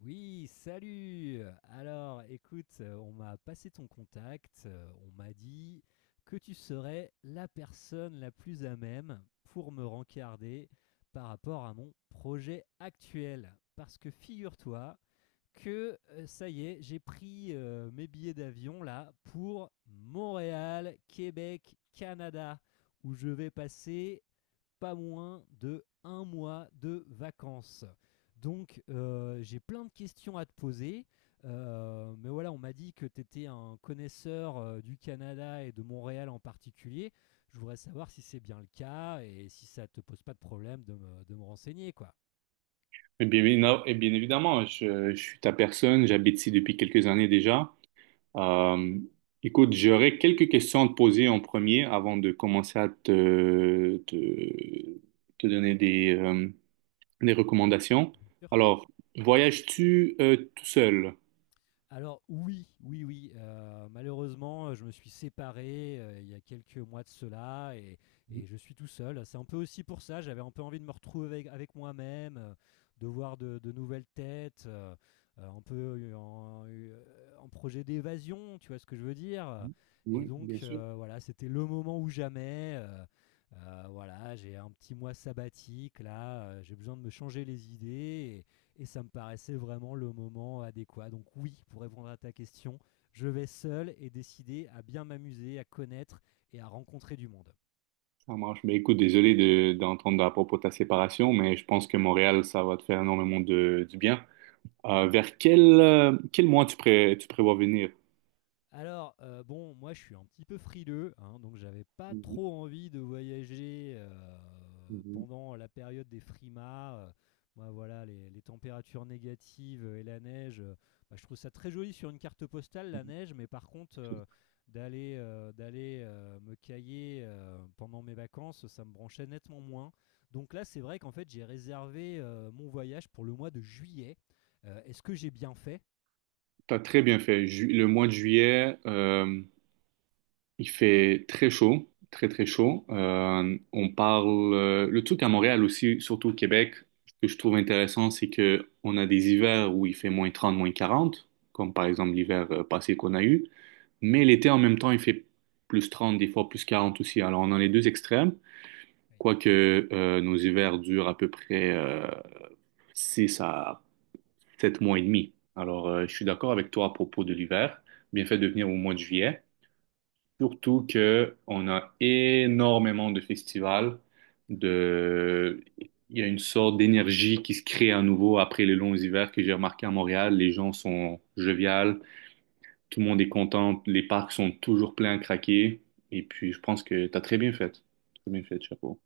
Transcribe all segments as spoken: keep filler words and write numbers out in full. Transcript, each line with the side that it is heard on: left: Oui, salut! Alors, écoute, euh, on m'a passé ton contact, euh, on m'a dit que tu serais la personne la plus à même pour me rencarder par rapport à mon projet actuel. Parce que figure-toi que euh, ça y est, j'ai pris euh, mes billets d'avion là pour Montréal, Québec, Canada, où je vais passer pas moins de un mois de vacances. Donc euh, j'ai plein de questions à te poser. Euh, mais voilà, on m'a dit que tu étais un connaisseur euh, du Canada et de Montréal en particulier. Je voudrais savoir si c'est bien le cas et si ça te pose pas de problème de me, de me renseigner, quoi.
right: Eh bien, évi- eh bien évidemment, je, je suis ta personne, j'habite ici depuis quelques années déjà. Euh, Écoute, j'aurais quelques questions à te poser en premier avant de commencer à te, te, te donner des, euh, des recommandations.
left: Bien sûr.
right: Alors, voyages-tu euh, tout seul?
left: Alors oui, oui, oui, euh, malheureusement, je me suis séparé euh, il y a quelques mois de cela, et, et je suis tout seul. C'est un peu aussi pour ça, j'avais un peu envie de me retrouver avec, avec moi-même, euh, de voir de, de nouvelles têtes, euh, euh, un peu en, euh, en projet d'évasion, tu vois ce que je veux dire.
right: Mhm.
left: Et
right: Oui, bien
left: donc
right: sûr.
left: euh, voilà, c'était le moment ou jamais. Euh, euh, voilà, j'ai un petit mois sabbatique là, euh, j'ai besoin de me changer les idées et ça me paraissait vraiment le moment adéquat. Donc oui, pour répondre à ta question, je vais seul et décidé à bien m'amuser, à connaître et à rencontrer du monde.
right: Ça marche. Mais écoute, désolé de, d'entendre à propos de ta séparation, mais je pense que Montréal, ça va te faire énormément de, du bien. Euh, vers quel, euh, quel mois tu, pré- tu prévois venir?
left: Alors, heu, bon, moi, je suis un petit peu frileux, hein, donc j'avais pas
right: Mhm.
left: trop envie de voyager, heu,
right: Mhm.
left: pendant la période des frimas, heu. Moi, voilà, les les températures négatives et la neige, heu, bah, je trouve ça très joli sur une carte postale, la neige, mais par contre, heu, d'aller, heu d'aller, heu, me cailler, heu, pendant mes vacances, ça me branchait nettement moins. Donc là, c'est vrai qu'en fait, j'ai réservé, heu, mon voyage pour le mois de juillet. Heu, est-ce que j'ai bien fait?
right: T'as très bien fait. Ju- le mois de juillet, euh, il fait très chaud, très très chaud. Euh, on parle euh, le truc à Montréal aussi, surtout au Québec, ce que je trouve intéressant, c'est que on a des hivers où il fait moins trente, moins quarante, comme par exemple l'hiver euh, passé qu'on a eu. Mais l'été en même temps, il fait plus trente des fois plus quarante aussi. Alors on a les deux extrêmes,
left: Oui.
right: quoique euh, nos hivers durent à peu près euh, six à sept mois et demi. Alors, euh, je suis d'accord avec toi à propos de l'hiver. Bien fait de venir au mois de juillet. Surtout que on a énormément de festivals. De... Il y a une sorte d'énergie qui se crée à nouveau après les longs hivers que j'ai remarqué à Montréal. Les gens sont joviales, tout le monde est content, les parcs sont toujours pleins à craquer. Et puis, je pense que tu as très bien fait. Très bien fait, chapeau.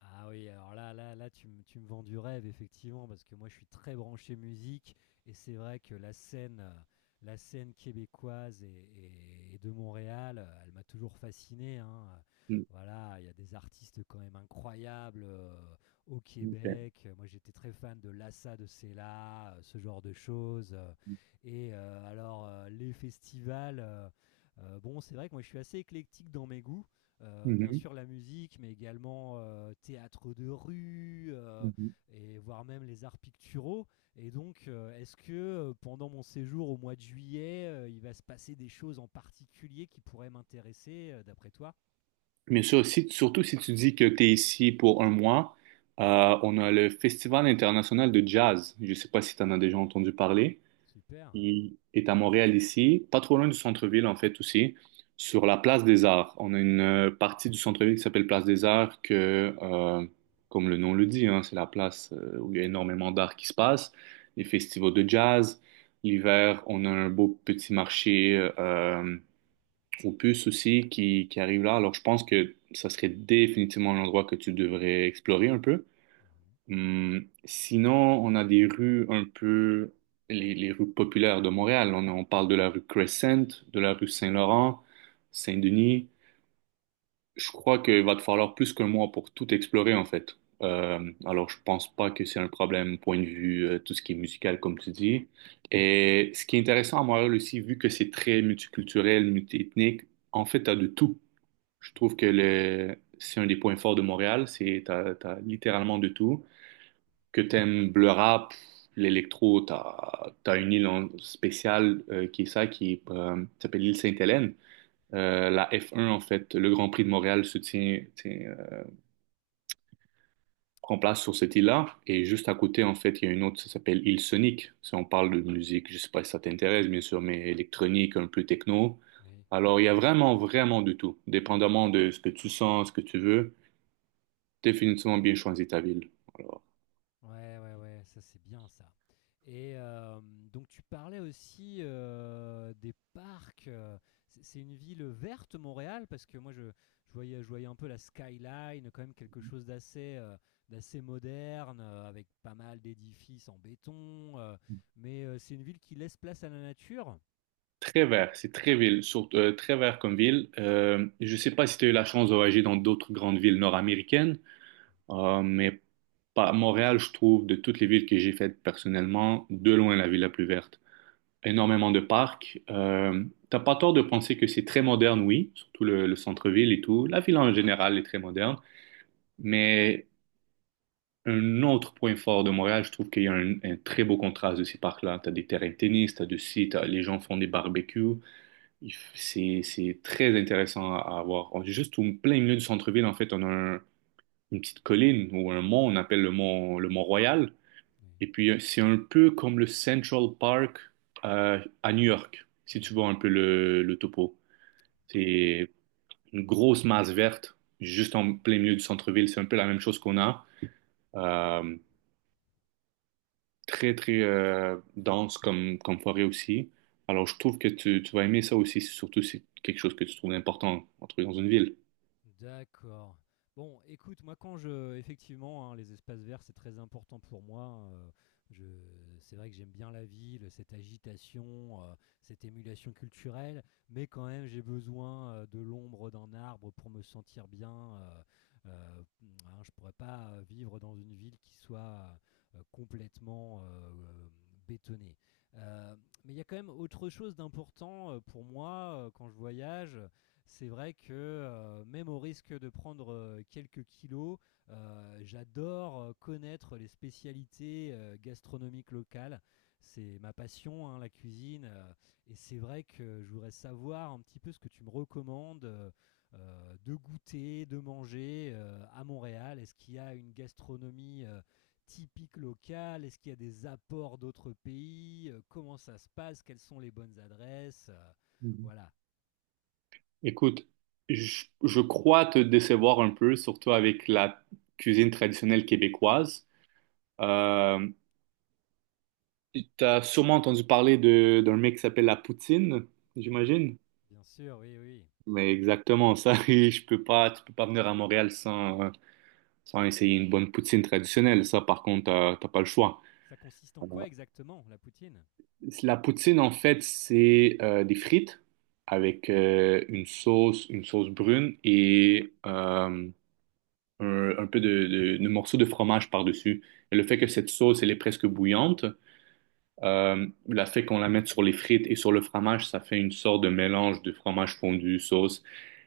left: Ah oui, alors là là là, tu me tu me vends du rêve effectivement, parce que moi je suis très branché musique et c'est vrai que la scène, heu, la scène québécoise et et et de Montréal, heu, elle m'a toujours fasciné, hein, heu,
right: Mm,
left: voilà, il y a des artistes quand même incroyables, heu, au
right: ok.
left: Québec, heu, moi j'étais très fan de Lassa de Cella, heu, ce genre de choses, heu et heu, alors, heu, les festivals, heu heu, bon c'est vrai que moi je suis assez éclectique dans mes goûts, euh, bien
right: Mhm,
left: sûr la musique, mais également euh, théâtre de rue, euh,
right: mhm.
left: et voire même les arts picturaux. Et donc, euh, est-ce que euh, pendant mon séjour au mois de juillet, euh, il va se passer des choses en particulier qui pourraient m'intéresser, euh, d'après toi?
right: Bien sûr, si- surtout si tu dis que tu es ici pour un mois, euh, on a le Festival international de jazz. Je ne sais pas si tu en as déjà entendu parler.
left: Super.
right: Il est à Montréal ici, pas trop loin du centre-ville en fait aussi, sur la place des Arts. On a une euh, partie du centre-ville qui s'appelle Place des Arts que, euh, comme le nom le dit, hein, c'est la place euh, où il y a énormément d'art qui se passe, les festivals de jazz. L'hiver, on a un beau petit marché. Euh, au puce aussi qui, qui arrive là. Alors, je pense que ça serait définitivement un endroit que tu devrais explorer un peu.
left: Mhm.
right: Hum, sinon, on a des rues un peu, les, les rues populaires de Montréal. On, on parle de la rue Crescent, de la rue Saint-Laurent, Saint-Denis. Je crois qu'il va te falloir plus qu'un mois pour tout explorer, en fait. Euh, alors, je pense pas que c'est un problème, point de vue, euh, tout ce qui est musical, comme tu dis. Et ce qui est intéressant à Montréal aussi, vu que c'est très multiculturel, multiethnique, en fait, tu as de tout. Je
left: Mhm.
right: trouve que le, c'est un des points forts de Montréal, c'est t'as, t'as littéralement de tout. Que t'aimes le rap, l'électro, t'as, t'as une île en- spéciale euh, qui est ça, qui est, euh, s'appelle l'île Sainte-Hélène. Euh, la F un, en fait, le Grand Prix de Montréal se tient, tient, euh, prend place sur cette île-là. Et juste à côté, en fait, il y a une autre, ça s'appelle île Sonic. Si on parle de musique, je sais pas si ça t'intéresse, bien sûr, mais électronique, un peu techno.
left: Oui.
right: Alors, il y a vraiment, vraiment de tout, dépendamment de ce que tu sens, ce que tu veux. Définitivement bien choisi ta ville. Alors,
left: Ouais, ouais, ouais, ça c'est bien ça. Et euh, donc tu parlais aussi euh, des parcs. euh, C'est c'est une ville verte, Montréal, parce que moi je, je voyais, je voyais un peu la skyline, quand même quelque chose d'assez euh, d'assez moderne, euh, avec pas mal d'édifices en béton. Euh, mais euh, c'est une ville qui laisse place à la nature.
right: très vert, c'est très ville, surtout, euh, très vert comme ville. Euh, je ne sais pas si tu as eu la chance de voyager dans d'autres grandes villes nord-américaines, euh, mais pas, Montréal, je trouve, de toutes les villes que j'ai faites personnellement, de loin la ville la plus verte. Énormément de parcs. Euh, t'as pas tort de penser que c'est très moderne, oui, surtout le, le centre-ville et tout. La ville en général est très moderne, mais un autre point fort de Montréal, je trouve qu'il y a un, un très beau contraste de ces parcs-là. Tu as des terrains de tennis, tu as du site, les gens font des barbecues. Il f- C'est, c'est très intéressant à, à voir. On est juste au plein milieu du centre-ville, en fait, on a un- une petite colline ou un mont, on appelle le mont, le mont Royal.
left: Oui.
right: Et puis, euh, c'est un peu comme le Central Park euh, à New York, si tu
left: Mhm.
right: vois un peu le, le topo. C'est une grosse masse verte juste en plein milieu du centre-ville. C'est un peu la même chose qu'on a. Euh, Très, très euh, dense comme, comme forêt aussi. Alors, je trouve que tu, tu vas aimer ça aussi, surtout si c'est quelque chose que tu trouves important, en trouver dans une ville.
left: D'accord. Bon, écoute, moi quand je, effectivement, hein, les espaces verts, c'est très important pour moi, heu, je c'est vrai que j'aime bien la ville, cette agitation, heu, cette émulation culturelle, mais quand même j'ai besoin, heu, de l'ombre d'un arbre pour me sentir bien, heu heu, mmh, hein, je pourrais pas, heu, vivre dans une ville qui soit heu complètement, heu, hem, bétonnée. Heu, mais il y a quand même autre chose d'important, heu, pour moi, heu, quand je voyage, c'est vrai que euh, même au risque de prendre euh, quelques kilos, euh, j'adore euh, connaître les spécialités euh, gastronomiques locales. C'est ma passion, hein, la cuisine. Euh, et c'est vrai que je voudrais savoir un petit peu ce que tu me recommandes euh, euh, de goûter, de manger euh, à Montréal. Est-ce qu'il y a une gastronomie euh, typique locale? Est-ce qu'il y a des apports d'autres pays? Euh, comment ça se passe? Quelles sont les bonnes adresses? Euh,
right: Mhm.
left: voilà.
right: Écoute, je, je crois te décevoir un peu, surtout avec la cuisine traditionnelle québécoise. Euh, Tu as sûrement entendu parler de, d'un mec qui s'appelle la poutine,
left: Mmh.
right: j'imagine.
left: Bien sûr, oui, oui.
right: Mais exactement ça, et je peux pas, tu peux pas venir à Montréal sans, sans essayer une bonne poutine traditionnelle. Ça, par contre, euh, t'as pas le choix.
left: Ça consiste
right: Euh,
left: en quoi exactement, la poutine?
right: La poutine, en fait, c'est euh, des frites avec euh, une sauce, une sauce brune et euh, un, un, peu de, de, de morceaux de fromage par-dessus. Et le fait que cette sauce, elle est presque bouillante, euh, le fait qu'on la mette sur les frites et sur le fromage, ça fait une sorte de mélange de fromage fondu, sauce.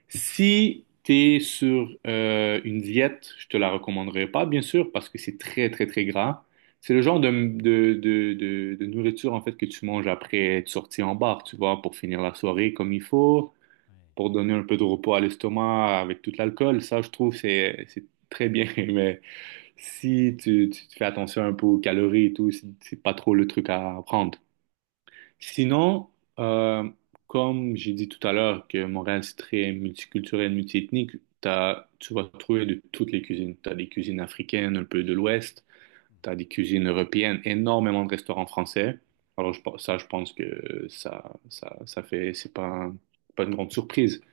right: Si tu es sur euh, une diète, je te la recommanderais pas, bien sûr, parce que c'est très, très, très gras. C'est le genre de, de, de, de, de nourriture, en fait, que tu manges après être sorti en bar, tu vois, pour finir la soirée comme il faut,
left: Ouais.
right: pour donner un peu de repos à l'estomac avec tout l'alcool. Ça, je trouve, c'est, c'est très bien. Mais si tu, tu fais attention un peu aux calories et tout, c'est c'est pas trop le truc à prendre. Sinon, euh, comme j'ai dit tout à l'heure que Montréal, c'est très multiculturel, multiethnique, t'as, tu vas trouver de toutes les cuisines. Tu as des cuisines africaines, un peu de l'Ouest, tu
left: Mmh.
right: as des cuisines européennes, énormément de restaurants français. Alors, je pense- ça, je pense que ça, ça, ça fait, c'est pas, un- pas une grande surprise.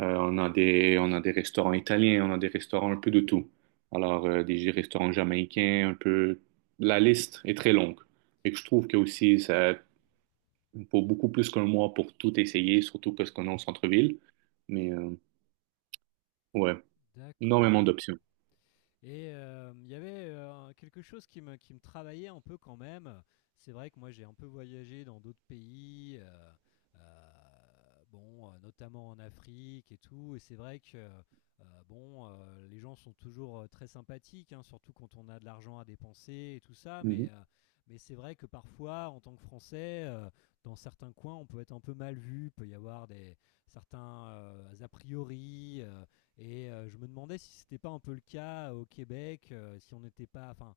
right: Euh, on a des, on a des restaurants italiens, on a des restaurants un peu de tout. Alors, euh, des restaurants jamaïcains, un peu, la liste est très longue. Et que je trouve que aussi, ça, pour beaucoup plus qu'un mois pour tout essayer, surtout parce qu'on est au centre-ville. Mais euh, ouais, énormément
left: D'accord.
right: d'options.
left: Et euh, il y avait euh, quelque chose qui me, qui me travaillait un peu quand même. C'est vrai que moi j'ai un peu voyagé dans d'autres pays, euh, euh, bon, euh, notamment en Afrique et tout. Et c'est vrai que euh, bon, euh, les gens sont toujours euh, très sympathiques, hein, surtout quand on a de l'argent à dépenser et tout ça. Mais,
right: Mhm.
left: euh, mais c'est vrai que parfois, en tant que Français, euh, dans certains coins, on peut être un peu mal vu. Il peut y avoir des certains euh, a priori. Euh, et euh, je me demandais si c'était pas un peu le cas au Québec, euh, si on n'était pas. Enfin,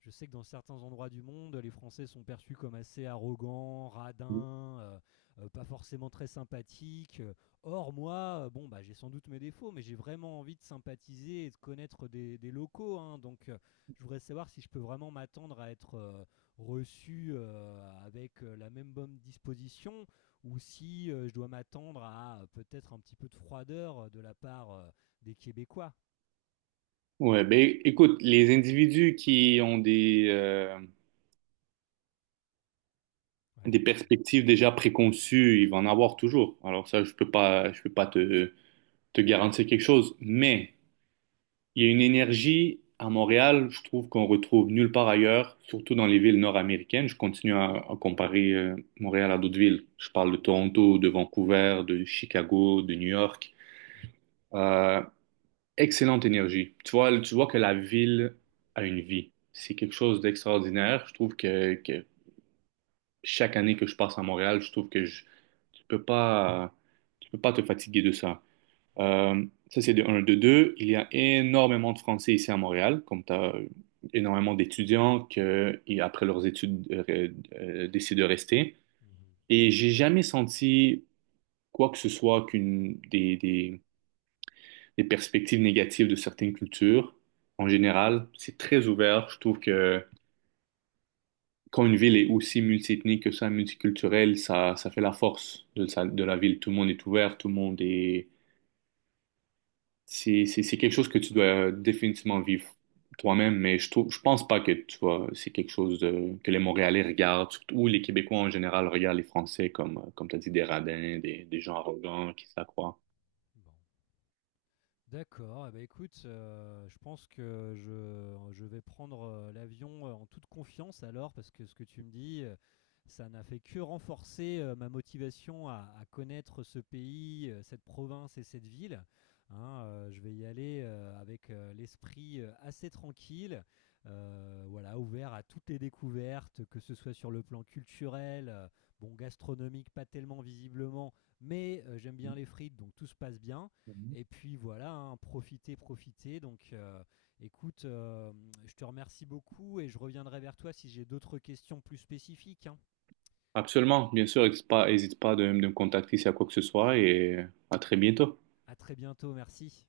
left: je sais que dans certains endroits du monde, les Français sont perçus comme assez arrogants, radins, euh, euh, pas forcément très sympathiques. Euh, Or, moi, euh, bon, bah, j'ai sans doute mes défauts, mais j'ai vraiment envie de sympathiser et de connaître des, des locaux, hein. Donc, euh, je voudrais savoir si je peux vraiment m'attendre à être euh, reçu euh, avec euh, la même bonne disposition ou si euh, je dois m'attendre à euh, peut-être un petit peu de froideur euh, de la part euh, des Québécois.
right: Ouais, ben écoute, les individus qui ont des, euh, des
left: Ouais, qui-
right: perspectives déjà préconçues, ils vont en avoir toujours. Alors ça, je peux pas, je peux pas te, te garantir quelque chose, mais il y a une énergie à Montréal, je trouve qu'on retrouve nulle part ailleurs, surtout dans les villes nord-américaines. Je continue à, à comparer euh, Montréal à d'autres villes. Je parle de
left: mhm,
right: Toronto, de Vancouver, de Chicago, de New York.
left: oui,
right: Euh, Excellente énergie. Tu vois, tu vois que la ville a une vie. C'est quelque chose d'extraordinaire. Je trouve que, que chaque année que je passe à Montréal, je trouve que je, tu peux pas, tu peux pas te fatiguer de ça. Euh, ça, c'est de un. De deux, il y a énormément de Français ici à Montréal, comme tu as énormément d'étudiants qui, après leurs études, euh, euh, décident de rester.
left: mhm,
right: Et j'ai jamais senti quoi que ce soit qu'une des, des les perspectives négatives de certaines cultures. En général, c'est très ouvert. Je trouve que quand une ville est aussi multiethnique que ça, multiculturelle, ça, ça fait la force de, sa- de la ville. Tout le monde est ouvert, tout le monde est. C'est, c'est, c'est quelque chose que tu dois définitivement vivre toi-même, mais je trouve, je pense pas que tu vois, c'est quelque chose de- que les Montréalais regardent, surtout, ou les Québécois en général regardent les Français comme, euh, comme tu as dit, des radins, des, des gens arrogants qui s'accroient.
left: mhm. Bon. D'accord, eh ben, écoute, heu, je pense que je je vais prendre, heu, l'avion, heu, en toute confiance alors parce que ce que tu me dis, heu, ça n'a fait que renforcer, heu, ma motivation à à connaître ce pays, heu, cette province et cette ville, hein, heu, je vais y aller, heu, avec, heu, l'esprit, heu, assez tranquille, heu, voilà, ouvert à toutes les découvertes, que ce soit sur le plan culturel, heu, bon, gastronomique pas tellement visiblement, mais heu, j'aime bien les frites donc tout se passe bien, et puis voilà, hein, profitez, profitez. Donc euh, écoute, euh, je te remercie beaucoup et je reviendrai vers toi si j'ai d'autres questions plus spécifiques, hein.
right: Absolument, bien sûr, n'hésite pas, hésite pas de, de me contacter s'il y a quoi que ce soit et à très bientôt.
left: À très bientôt, merci.